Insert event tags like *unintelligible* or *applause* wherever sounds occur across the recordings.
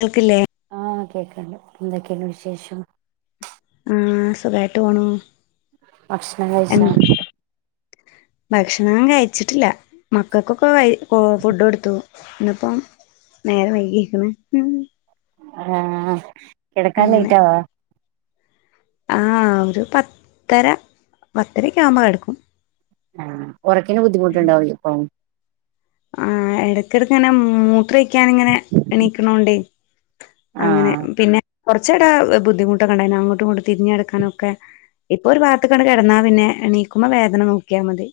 കേൾക്കില്ലേ? ആഹ് കേൾക്കണ്ട് എന്തൊക്കെയാണ് വിശേഷം? ആഹ് സുഖമായിട്ട് പോണു ഭക്ഷണം കഴിച്ചാ എന്താ ഭക്ഷണം കഴിച്ചിട്ടില്ല മക്കൾക്കൊക്കെ വൈ ഫുഡ് കൊടുത്തു. ഇന്നിപ്പം നേരെ വൈകിയേക്ക്ണ് ആഹ് കിടക്കാൻ അങ്ങനെ ലേറ്റവാ? ആഹ് ഒരു പത്തര പത്തരക്കയാവുമ്പോൾ കെടക്കും. ആഹ് ഉറക്കിന് ബുദ്ധിമുട്ട്ണ്ടാവലു ഇപ്പം ആഹ് എടക്കിടക്ക് ഇങ്ങനെ മൂത്രയ്ക്കാന ഇങ്ങനെ എണീക്കണോണ്ടേ അങ്ങനെ ആഹ് പിന്നെ കുറച്ചൂടെ ബുദ്ധിമുട്ടൊക്കണ്ടായിന അങ്ങോട്ടും ഇങ്ങോട്ട് തിരിഞ്ഞെടുക്കാനൊക്കെ ഇപ്പൊ ഒരു ഭാഗത്ത്‌ കണ്ട് കിടന്നാ പിന്നെ എണീക്കുമ്പ വേദന നോക്കിയാൽ മതി.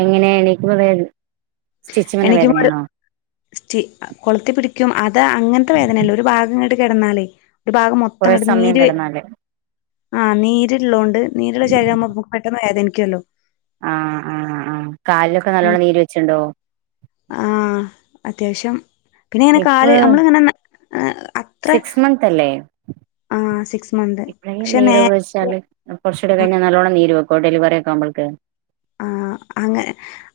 എങ്ങനെ എണീക്കുമ്പോ വേദ എണീക്കുമ്പോ ഒരു സ്റ്റി കൊളുത്തി പിടിക്കും അത് അങ്ങനത്തെ വേദനയല്ലേ ഒരു ഭാഗംങ്ങട് കിടന്നാലേ ഒരു ഭാഗം കൊറേ മൊത്തംങ്ങട്ട് സമയം നീര് കിടന്നാല് ആഹ് നീര്ള്ളോണ്ട് നരൂള്ള ശരീരവുമ്പം മ്മക്ക് പെട്ടെന്ന് വേദനിക്കുല്ലോ? ആഹ് ആഹ് ആഹ് കാലിലൊക്കെ നല്ലോണം നീര് വെച്ചിണ്ടോ? ആഹ് അത്യാവശ്യം. പിന്നെ ഇങ്ങനെ ഇപ്പൊ കാല് നമ്മള ഇങ്ങനെ അത്ര സിക്സ് മന്ത് അല്ലേ ആഹ് സിക്സ് മന്ത് പക്ഷെ നേ ചാല് കുറച്ചൂടെ കഴിഞ്ഞാൽ നല്ലോണം നീര് വെക്കോ ഡെിവറി ഒക്കെ ആവുമ്പൾക്ക്‌ ആഹ് അങ്ങനെ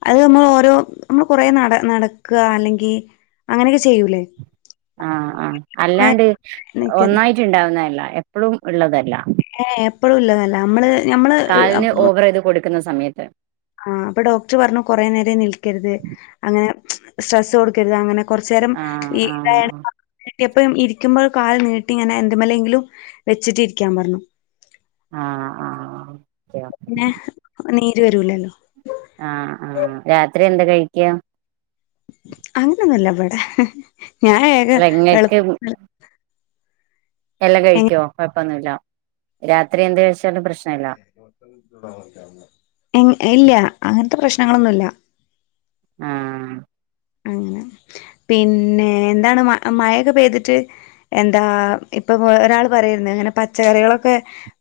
അത് നമ്മൾ ഓരോ നമ്മൾ കൊറേ നട നടക്കുക അല്ലെങ്കി അങ്ങനെയൊക്കെ ചെയ്യൂല്ലേ ആഹ് ആഹ് അല്ലാണ്ട് ഒന്നായിട്ട് ഉണ്ടാവുന്നതല്ല, എപ്പഴും ഉള്ളതല്ല ഏ എപ്പഴും ഇള്ളതല്ല നമ്മള് നമ്മള് ക്കുന്ന സമയത്ത് ആഹ് അപ്പൊ ഡോക്ടർ പറഞ്ഞു കൊറേ നേരം നിൽക്കരുത്, അങ്ങനെ സ്ട്രെസ്സ് കൊടുക്കരുത്, അങ്ങനെ കൊറച്ചു നേരം ആഹ് ഈ ആഹ് ഇതായാണ്ട് കിട്ടിയപ്പം ഇരിക്കുമ്പോൾ കാൽ നീട്ടി ഇങ്ങനെ എന്ത്മ്മലെങ്കിലും വെച്ചിട്ട് ഇരിക്കാൻ പറഞ്ഞു. ആഹ് ആഹ് ഓക്കെ പിന്നെ നീര് വരൂലല്ലോ. ആഹ് ആഹ് രാത്രി എന്താ കഴിക്കാ? അങ്ങനെന്നുല്ലവിടെ ഞൻ ഏഴ് അല്ല ഇങ്ങക്ക് എളുപ്പ എല്ലാം കഴിക്കുവോ കുഴപ്പൊന്നുല്ല രാത്രി എന്ത കൈച്ചാലും പ്രശ്ന ഇല്ല ഇല്ല അങ്ങനത്തെ പ്രശ്നങ്ങളൊന്നുല്ല. ആഹ് അങ്ങനെ പിന്നെ എന്താണ് മ മഴൊക്കെ പെയ്തിട്ട് എന്താ ഇപ്പൊ ഒരാള് പറയരുന്നു ഇങ്ങനെ പച്ചക്കറികളൊക്കെ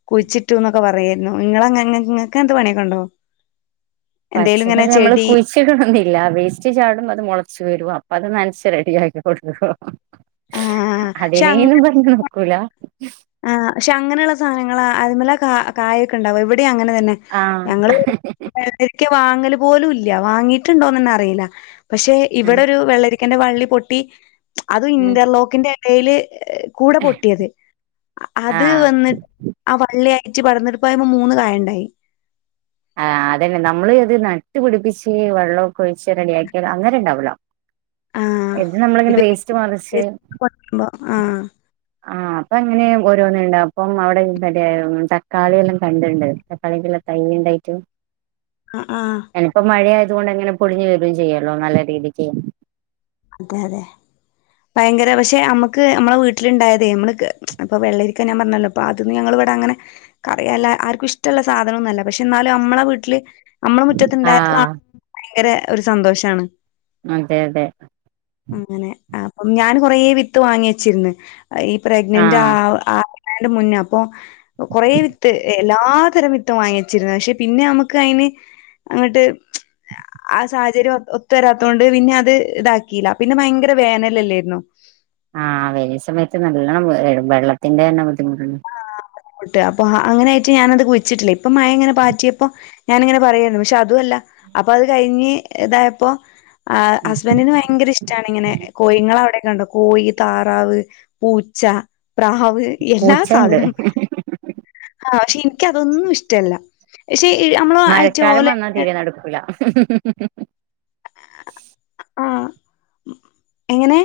കുഴിച്ചിട്ടു ന്നൊക്കെ പറയായിരുന്നു നിങ്ങളെ നിങ്ങക്ക് അങ്ങനത്തെ പണിയൊക്കെ ഉണ്ടോ? എന്തേലും ഇങ്ങനെ പച്ചക്കറി നമ്മള് ചെടി കുയി ച്ചടൊന്നില്ല വേസ്റ്റ് ചാടും അത് മുളച്ചു വരും അപ്പൊ അത് നനച്ച് റെഡിയാക്കി കൊടുക്കും. ആഹ്. അതേന പറഞ്ഞ് നടക്കൂല ആഹ പക്ഷെ അങ്ങനെയുള്ള സാധനങ്ങ അതിമ്മല കായൊക്കെ ഉണ്ടാവ ഇവിടെ അങ്ങനെ തന്നെ ആഹ് ഞങ്ങള് വെള്ളരിക്ക വാങ്ങൽ പോലും ഇല്ല വാങ്ങിയിട്ടുണ്ടോന്ന് തന്നെ അറിയില്ല പക്ഷെ ഉം ഇവിടെ ഒരു വെള്ളരി ന്റെ വള്ളി പൊട്ടി അതും ഉം ഇന്റർലോക്കിന്റെ ഇടൽ കൂടെ പൊട്ടിയത് അത് ആഹ് വന്നിട്ട് ആ വള്ളി അയച്ച് പടർന്നിട്ട ഇപ്പയിമ്മേ മൂന്ന് കായണ്ടായി. ആഹ് അതന്നെ നമ്മള് ഇത് നട്ട് പിടിപ്പിച്ച് വെള്ളൊക്കെ ഒഴിച്ച് റെഡിയാക്കിയാലോ അന്നേര ഉണ്ടാവുല്ലാ ആഹ് ഇത് നമ്മളിങ്ങനെ ഇപ്പൊ വേസ്റ്റ് മറിച്ച് ആഹ് ആഹ് അപ്പൊ അങ്ങനെ ഓരോന്നണ്ട അപ്പം അവിടെ മറ്റേ തക്കാളി എല്ലാം കണ്ടണ്ട് തക്കാളിക്കുള്ള തൈയ്യുണ്ടായിട്ടും ആഹ് ആഹ് ഇനിപ്പോ മഴ ആയത് കൊണ്ടങ്ങനെ പൊടിഞ്ഞു വരൂവേം ചെയ്യല്ലോ നല്ല രീതിക്ക് അതെ അതെ ഭയങ്കര പക്ഷെ അമ്മക്ക് നമ്മളെ വീട്ടിലുണ്ടായതേ നമ്മള്ക്ക് ഇപ്പൊ വെള്ളരി ക്ക് ഞാൻ പറഞ്ഞല്ലോ പാതു ഞങ്ങൾ ഇവിടെങ്ങനെ കറിയല്ല ആർക്കും ഇഷ്ടമുള്ള സാധനമൊന്നുമല്ല പക്ഷെ എന്നാലും നമ്മളെ വീട്ടില് നമ്മള മുറ്റത്തുണ്ടായത് ആഹ് കാണ ഭയങ്കര ഒരു സന്തോഷാണ് അതെ അതെ അങ്ങനെ അപ്പം ഞാന് കൊറേ വിത്ത് വാങ്ങി വെച്ചിരുന്ന് ഈ പ്രഗ്നന്റ് ആഹ് ആവ് ആവു ന്നേനു മുന്നേ അപ്പൊ കൊറേ വിത്ത് എല്ലാത്തരം വിത്തും വാങ്ങി വെച്ചിരുന്നു പക്ഷെ പിന്നെ നമുക്ക് അയിന് അങ്ങിട്ട് ആ സാഹചര്യം ഒത്തു വരാത്തോണ്ട് പിന്നെ അത് ഇതാ ക്കീല്ല പിന്നെ ഭയങ്കര വേനലല്ലായിരുന്നോ ആഹ് വേനൽ സമയത്ത് നല്ലോണം വെള്ളത്തിന്റെ തന്നെ ബുദ്ധിമുട്ട് ട്ട് അപ്പ അങ്ങനെയിട്ട് ഞാനത് കുഴിച്ചിട്ടില്ലേ ഇപ്പൊ മഴ അങ്ങനെ പാറ്റിയപ്പോ ഞാനിങ്ങനെ പറയാരുന്നു പക്ഷെ അതുമല്ല അപ്പൊ അത് കഴിഞ്ഞ് ഇതായപ്പോ ആ ഉം. ഹസ്ബന്റിന് ഭയങ്കര ഇഷ് ട്ടാണിങ്ങനെ കോഴിങ്ങളാവിടെക്കെ ഉണ്ടോ കോഴി താറാവ് പൂച്ച പ്രാ വ് എല്ലാ പൂച്ചയുണ്ട് ആഹ് പക്ഷെ എനിക്ക് അതൊന്നും ഇഷ്ടല്ല പക്ഷേ അമ്മ മഴക്കാലം വന്നാ തീരെ നടുക്കൂല്ലാ ആഹ് എങ്ങനെ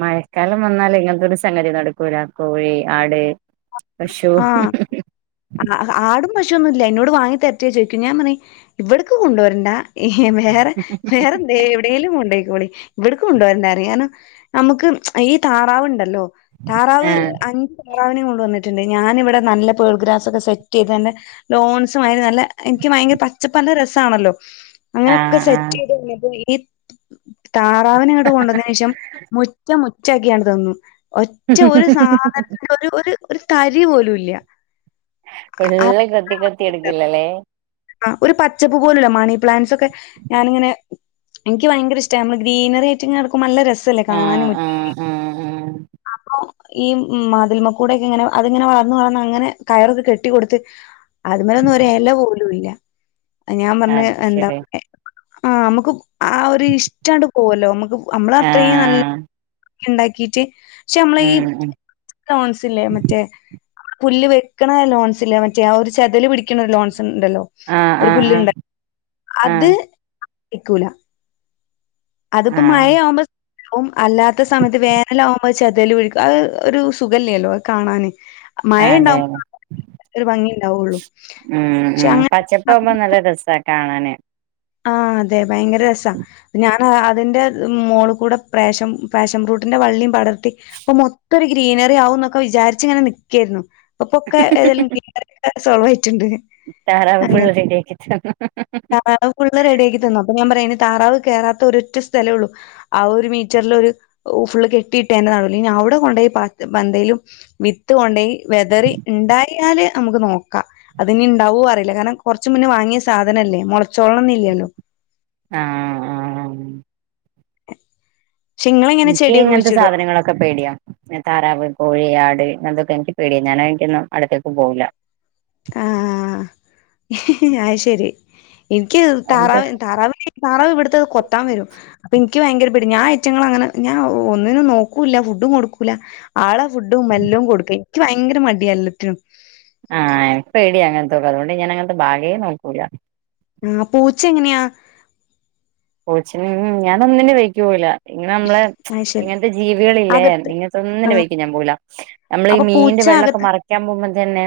മഴക്കാലം വന്നാലെ ഇങ്ങനത്തൊരു സംഗതി നടക്കൂലാ കോഴി ആട് പശു ആഹ് ആ ആടും പശുവൊന്നും ഇല്ല എന്നോട് വാങ്ങി തരട്ടേ ചോദിക്കും ഞാൻ പറ ഇവിടക്ക് കൊണ്ടുവരണ്ടാ വേറെ വേറെ എവിടേലും കൊണ്ട് പോയിക്കോളി എവിടേലും കൊണ്ടോയിക്കോളി ഇവിടക്ക് കൊണ്ടവരണ്ടാറിം കാരണം നമുക്ക് ഈ താറാവുണ്ടല്ലോ താറാവ് ആഹ് അ *unintelligible* താറാവിനെ കൊണ്ട് വന്നിട്ടുണ്ട് ഞാനിവിടെ നല്ല പേൾ ഗ്രാസൊക്കെ സെറ്റ് ചെയ്ത് നല്ല ലോൺസ് മാതിരി നല്ല എനിക്ക് ഭയങ്കര പച്ചപ്പല്ല രസാണല്ലോ അങ്ങനെ ഒക്കെ ആഹ് ആഹ് സെറ്റ് ചെയ്ത് കഴിഞ്ഞപ്പോ ഈ താറാവിനെങ്ങട്ട് കൊണ്ടന്നേനു ശേഷം മുറ്റം മുറ്റാക്കിയാണ്ട് തന്നു ഒറ്റ ഒരു സാധനത്തിന്റെ ഒരു ഒരു ഒരു തരി പോലും ഇല്ല്യ എല്ലാം കൊത്തി കൊത്തി എടുക്കലല്ലേ ആഹ് ഒരു പച്ചപ്പ് പോലുല്ല മണി പ്ലാന്റ്സൊക്കെ ഞാനിങ്ങനെ എനിക്ക് ഭയങ്കര ഇഷ്ടാ നമ്മള് ഗ്രീനറിയായിട്ട്ങ്ങ കെടക്കുമ്പൊ നല്ല ര സല്ലേ കാണാനും ആഹ് *unintelligible* ആഹ് ആഹ് അപ്പൊ ഈ മതിൽമെക്കൂടൊക്കെ ഇങ്ങനെ അതിങ്ങനെ വളർന്ന് വളർന്ന് അങ്ങനെ കയറൊക്കെ കെട്ടി കൊടുത്ത് അതിൽമെലൊന്നും ഒരു എല പോലും മില്ല ഞാൻ ആഹ് പറഞ്ഞ് അത് എന്താ ശരി ആഹ് നമുക്ക് ആ ഒരു ഇഷ്ട്ടണ്ട് പോവ്വല്ലോ നമ്മക്ക് നമ്മളത്രയും നല്ല ആഹ് *unintelligible* ഉണ്ടാക്കീട്ട് പക്ഷെ നമ്മളെ ഈ ഉം ഉം ലോൺസില്ലേ മറ്റേ പുല്ല് വെക്ക്ണ ലോൺസില്ലേ മറ്റേ ആ ഒരു ചെതല് പിടിക്കണൊരു ലോൺസ് ണ്ടല്ലോ ആഹ് ഒരു ആഹ് പുല്ലുണ്ട *inaudible* ആഹ് അത് ആഹ് *inaudible* ക്കൂല്ലാ അതിപ്പം ആഹ് മയാവ്മ്പോ വും അല്ലാത്ത സമയത്ത് വേനലാവുംമ്പോ അത്‌ ചെതല് പിടിക്കും അത് ഒരു സുഖല്ല്യല്ലോ അത്‌ കാണാന് അതെ മഴണ്ടാവുമ്പോ ഒരു ഭംഗിണ്ടാവുള്ളു. ഉം പക്ഷെ ഉം അങ്ങനെ പച്ചപ്പാവ്മ്പോ നല്ല രസാ കാണാന് ആഹ അതെ ഭയങ്കര രസാ പിന്നെ ഞാൻ അതിന്റെ മോള് കൂടെ പ്രാഷൻ ഫാഷൻ ഫ്രൂട്ടിന്റെ വള്ളിയും പടർത്തി അപ്പൊ മൊ ത്തം ഒരു ഗ്രീനറി ആവുംന്നൊക്കെ വിചാരിച്ച് ഇങ്ങനെ നിക്കേരുന്നു ഇപ്പൊ ഒക്കെ ഏതെലും ഗ്രീ സോൾവായിട്ടുണ്ട് താറാവ് അങ്ങനെ. ഫുൾ റെഡി ആക്കി തന്നു താറാവ് ഫുള്ള് റെഡിയാക്കി തന്നു അപ്പ ഞാൻ പറയാ അയിന് താറാവ് കേറാത്ത ഒര് ഒറ്റ സ്ഥലെ ഉള്ളു ആ ഒരു മീറ്ററിലൊരു ഫുള്ള് കെട്ടിയിട്ടേന്റെ നടുല് ഇനി അവിടെ കൊണ്ടോയി പന്തേലും വിത്ത് കൊണ്ടേയി വെതറി ഇണ്ടായാല് നമുക്ക് നോക്കാം അതിനി ഇണ്ടാവോ അറിയില്ല കാരണം കുറച്ച് മുന്നേ വാങ്ങിയ സാധനം അല്ലേ മുളച്ചോളണംന്ന് ഇല്ലല്ലോ ആഹ പക്ഷെ ഇങ്ങളെങ്ങനെ എനിക്ക് ചെടിയൊക്കെ ഇങ്ങനത്തെ കുഴിച്ചിടോ? സാധനങ്ങളൊക്കെ ഒക്കെ പേടിയാ ഇങ്ങനെ താറാവ് കോഴി ആട് ഇതൊക്കെ എനിക്ക് പേടിയാ ഞാൻ അയിന്റൊന്നും അടുത്തേക്ക് പോവൂലാ ആഹ അത് ശരി ഇനിക്ക് അതുകൊണ്ട് താറാവ താറാവിനെ താറവ് ഇവിടുത്തത് കൊത്താൻ വരും അപ്പൊ എനിക്ക് ഭയങ്കര പേട്യ ഞാൻ ഐറ്റങ്ങളെ അങ്ങനെ ഞാൻ ഒന്നിനേം നോക്കൂല്ല ഫുഡും കൊടുക്കൂല ആളെ ഫുഡും എല്ലും കൊടുക്ക ഇക്കി ഭയങ്കര മടിയ എല്ലത്തിനും ആഹ് എൻക്ക് പേട്യ അങ്ങൻത്തൊക്കെ അതുകൊണ്ട് ഞാൻങ്ങനത്തെ ഭാഗെ നോക്കൂല ആഹ പൂച്ച എങ്ങനെയാ പൂച്ചനെ ഉം ഞാൻ ഒന്നിനേം വയ്ക്ക് പോവുല ഇങ്ങനെ നമ്മളെ അത് ശരി ഇങ്ങനത്തെ ജീവ്യാളില്ലേ അകത്ത് ഇങ്ങൻത്തെ ആ ഒന്നിന്റെ വൈക്കും ഞാൻ പോവുലാ നമ്മള് ഈ അപ്പൊ മീന്റെ പൂച്ച വെള്ളക്കെ അകത്ത് മറയ്ക്കാൻ പോവ്മ്പ തന്നെ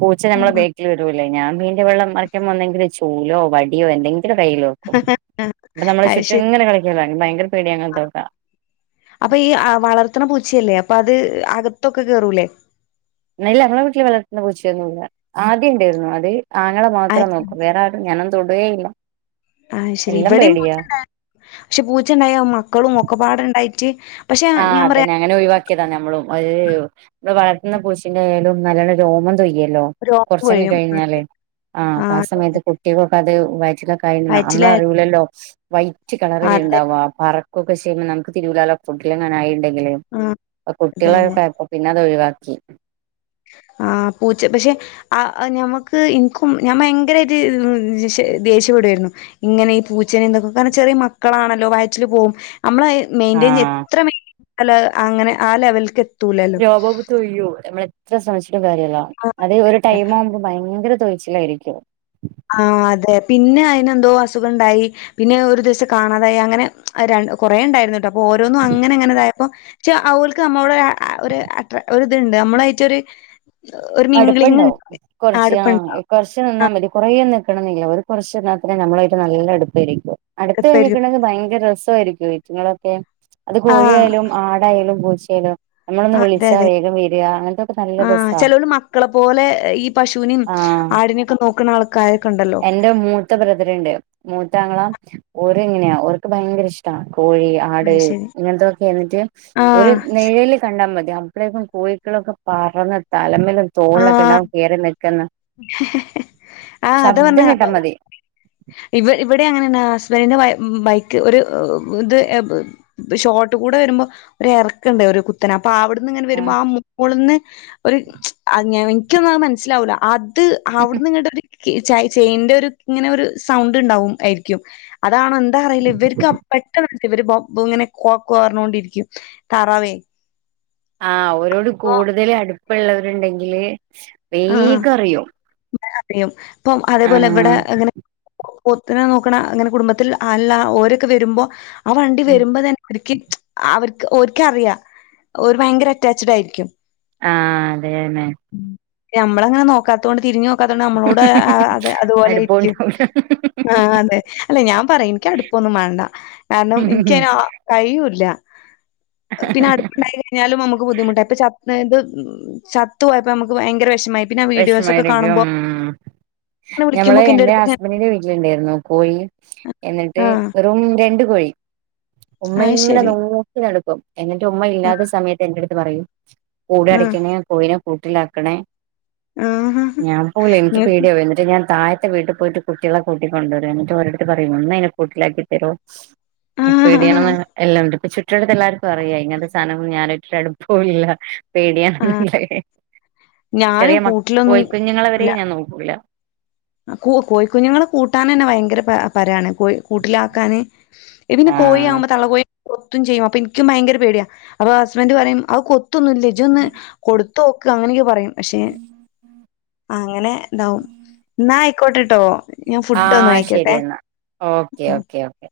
പൂച്ച നമ്മളെ ആ ബാ വരൂല്ലെ ഞാൻ മീൻന്റെ വെള്ളം മറിക്കാൻ പോന്നെങ്കില് ചൂലോ വടിയോ എന്തെങ്കിലും കയ്യില് *unintelligible* ഇപ്പ നമ്മളെ അത് ശരി ചുറ്റുംങ്ങന കളിക്കൂലേ എനിക്ക് ഭയങ്കര പേടിയാ അങ്ങൻത്തൊക്കെ അപ്പൊ ഈ വളർത്ത്ണ പൂച്ച അല്ലേ അപ്പൊ അത് അകത്തൊക്കെ കേറൂലേ ഇല്ല. ഞമ്മെ വീട്ടില് വളർത്തുന്ന പൂച്ചൊന്നു ഇല്ല. ആദ്യം ഇണ്ടേരുന്നു. അത് ആങ്ങങ്ങള അത് മാത്രം നോക്കും. വേറെ ആര് - ഞാനൊനും തൊടേ ഇല്ല. ആഹ് ശെരി. ഇവിടീം പൂച്ചണ്ടായ പക്ഷെ പൂച്ചണ്ടായ മക്കളും ഒക്കെപാടുണ്ടായിട്ട് പക്ഷെ ആഹ് ഞാൻ പറയാ അതെന്നെ. അങ്ങനെ ഒഴിവാക്കിയതാ നമ്മളും ഒര് ഇന്ന് പുച്ചന്റെ ആയാലും നല്ലണ രോമം തൊയ്യല്ലോ രോമം കൊറച്ചങ്‌ കൊഴിയും കഴിഞ്ഞാലേ. ആ അപ്പൊ ആ സമയത്ത് കുട്ടികൾൊക്കെ അത് വറ്റിലൊ ക വയറ്റിലായാലും അതെ നമ്മളറിയൂല്ലല്ലോ വൈറ്റ് കളറിൽ വയറ്റിലായാലും ഉണ്ടാവാ പറക്കൊക്കെ ചെയ്യുമ്പ നമുക്ക് തിരുലാലോ ഫുഡിലങ്ങനെ ആയിണ്ടെങ്കില്. ആഹ് അപ്പൊ അതെ അതെ കുട്ട്യേളെക്കായപ്പോ പിന്നെ അത് ഒഴിവാക്കി. ആ പൂച്ച പക്ഷെ ആ ഞമ്മക്ക് എനിക്കും ഞമ്മ ഭയങ്കരായ്ട്ട് ദേഷ്യപ്പെടേര്ന്നു. ഇങ്ങനെ ഈ പൂച്ചനിം ഇന്തൊക്കെ. കാരണം ചെറിയ മക്കളാണല്ലോ വയറ്റില് പോകും. നമ്മളഹ് മെയിന്റയിൻ ആഹ് എത്ര മെയിന്റൻ അങ്ങനെ ആ ലെവൽക്ക്. എത്തൂലല്ലോ രോമം തൊയ്യോ നമ്മള് എത്ര ശ്രമിച്ചിട്ടും കാര്യല്ല. അത് ഒരു ആഹ് ടൈം ആവുമ്പം ഭയങ്കര തോയ് ലായിരിക്കും. ആഹ് അതെ. പിന്നെ അയ്നെന്തോ അസുഖംണ്ടായി. പിന്നെ ഒരു ദിവസം കാണാതായി. അങ്ങനെ കൊറേ ഉണ്ടായിരുന്നുട്ടോ. അപ്പൊ ഓരോന്നും അങ്ങനെ അങ്ങനെ ഇതായപ്പം. പക്ഷ ഓൽക്ക് നമ്മള. ടെ അ ഒര് ഇതുണ്ട് നമ്മളയിട്ട ഒരു ഒരു മിഗ്ലിങ് ആട്പ്പണ്ടാവും. കുറച്ച് നിന്നാൽ മതി. കൊറേ നൽക്കണ എന്നില്ല. ഒരു കൊറച്ച് നിന്നാത്രെ നമ്മളായിട്ട് നല്ല അടുപ്പായിരിക്കും. അടുത്ത് അടുപ്പായിരിക്കും കഴിഞ്ഞിക്കുണ്ടെങ്കിൽ ഭയങ്കര രസ വായിരിക്കും. ഇറ്റങ്ങളൊക്കെ അത് ആഹ് കോഴിയായാലും ആ യാലും പൂച്ചായാലും നമ്മളൊന്ന് ആഹ് അതെ വിളിച്ചാ അതെ വേഗം വര. അങ്ങൻ ത്തൊക്കെ നല്ല രസ. ആഹ് ചെലോല് മക്കളെ പോലെ ഈ പശുവിനും ആഹ് ആടിനെയൊക്കെ നോക്ക്ണ ആൾക്കാരൊക്കെ ഇണ്ടല്ലോ. ഇന്റെ മൂത്ത ബ്രദറ്ണ്ട്. മൂത്താംങ്ങള ഓര് ഇങ്ങനെയാ. ഓർക്ക് ഭയങ്കര ഇഷ്ട കോഴി *unintelligible* ആട്. അഹ് ശരി ഇങ്ങൻ ത്തൊക്കെ ഇന്നിട്ട് ഒര് ആഹ് നിയല് കണ്ടാ മതി. അപ്പളേക്കും കോഴിക്കളൊക്കെ പറന്ന് തലമെലും തോളിലൊക്കെ ആഹ് ഇണ്ടാവും കേറി നിക്ക്ന്ന്. ശബ്ദം കേട്ടാ മതി. ഇവ് ഇവടെ അങ്ങനെന്നാ ഹസ്ബെന്റിൻ്റെ ബെ ബെയ്യ്ക്ക് ഒര് ഇത്. ഷോട്ട് കൂടെ വെര്മ്പോ ഒര് എറക്കണ്ടേ ഒരു കു ത്തനെ. അപ്പൊ അവട്ന്ന് ഇങ്ങനെ ഉം വെരുമ്പ ആഹ് മോളിന്ന് ഒര് എനിക്കൊന്നും അത് മനസ്സിലാവൂല അ ത് അവ്ട്ന്ന് ഇങ്ങട്ട ഒര് ചാ ചെയിന്റെ ഒര് ഇങ്ങനെ ഒര് സൗണ്ട് ഇണ്ടാവും ആരിക്കും. അതാണോ എന്താ അറില്ലാ. ഇവര്ക്ക് പെട്ടെന്ന് ഇവര് ഇങ്ങനെ *unintelligible* ഇരിക്കും താറാവെ. ആഹ്. ഒരോട് കൂടുതല് അട്പ്പള്ളവര് ഇണ്ടെങ്കില് വേഗം അറിയും. റിയും. ഇപ്പം അതേപോലെ ഇവടെ ആഹ് ഇങ്ങനെ പൊത്തിനെ നോക്ക്ണാ അങ്ങനെ കുടുംബത്തി അല്ല ഓരൊക്കെ വെരുമ്പം ആഹ് വണ്ടി വെര്മ്പ തെ ഓരിക്ക് അവര്ക്ക് ഓരിക്ക് അറിയാ. ഓര് പയങ്കര അറ്റാച്ചഡ് ആരിക്കും ആഹ് അത് ന്നെ നമ്മള് അങ്ങനെ നോക്കാത്തൊണ്ട് തിരിഞ്ഞ് നോക്കാത്തോണ്ട് നമ്മളോട് അതേ അത് പോലെ ആയിരിക്കും. അടുപ്പണ്ടാവൂല ആഹ്. അതെ. അല്ലെ ഞാൻ പറയും എന്ക്ക് അട്പ്പൊന്നും മാണ്ടാ. കാര്ണം എനിക്ക്യയ്നെ ആ കയിയൂല്ല. പിന്നെ അടുപ്പോണ്ടായി കയിഞ്ഞാലും നമ്മക്ക് ബുദ്ധിമുട്ടാ ഇപ്പാ ച അതായത് ചത്ത് പോയപ്പ ഞമ്മക്ക് ഭയങ്കര വെഷമായി. വെഷമായിരിക്ക്യും. അങ്ങനെ ഞമ്മള് വിളിക്കുമ്പോക്കെ എന്റെ എന്റെടുത്ത് ഹസ്ബെൻിന്റെ വീട്ടില് ഇണ്ടായ്ര്ന്നു കോയി. എന്നിട്ട് ആഹ് വെറും രണ്ട് കോയി. ഉമ്മ അത് ഇങ്ങനെ ശരി നോക്ക *unintelligible* ടക്കും എന്നിട്ട് ഉമ്മാ ഇല്ലാത്ത സമയത്ത് എന്റെട്ത്ത് പറയും കൂട് ആഹ് അടക്ക്യണെ കോയിന കൂട്ടിലാക്കണേ ആഹ് ഞാൻ പോവില്ലാ എനിക്ക് പേടിയാവു എന്നി ട്ട് ഞാൻ തായത്തെ വീട്ടി പോയിട്ട് കുട്ടികളെ കൂട്ടി കൊണ്ട് വെരും എന്നിട്ട് ഓരട്ത്ത് പറയും ഒന്നയ്നെ കൂട്ടിലാക്കി തെരുവോ എനക്ക് ആഹ് പേടിയാണോന്ന് എല്ലാവരും *unintelligible* ട്ട്യൾക്കെല്ലാർക്കും അറിയാ ഇങ്ങനത്തെ സാധനൊം ഞാനു ആയിറ്റൊരട്പ്പോം ഇല്ല ആഹ് പേടിയാണ്ന്ന്ള്ളത്. ഞാനും ചെറിയ മ കൂട്ടിലൊന്നും കോയിക്കുഞ്ഞുങ്ങളെ വരെ ഞാൻ നോക്കൂല. ആഹ് കു കോയിക്കുഞ്ഞുങ്ങളെ കൂട്ടാനെ ന്നെ ഭയങ്കര പ പരാണ് പോയ് കൂട്ടിലാക്കാന് ഇതിന് കോയി ആഹ് ആമ്പോ തള്ളക്കോയി കൊത്തും ചെയ്യും. അപ്പൊ എനിക്കും ഭയങ്കര പേടിയാ അപ്പൊ ഹസ്ബെന്റ് പറയും അത് കൊത്തൊന്നും ഇല്ല ഇജ്ജൊന്ന് കൊട് ത്തോക്ക് അങ്ങനെയൊക്കെ പറയും. പക്ഷെ അങ്ങനെ താവും ന്നാ ആയിക്കോട്ടട്ടോ ഞാൻ ഫുഡ്ഡൊന്ന് കയിക്കട്ടെ. Okay okay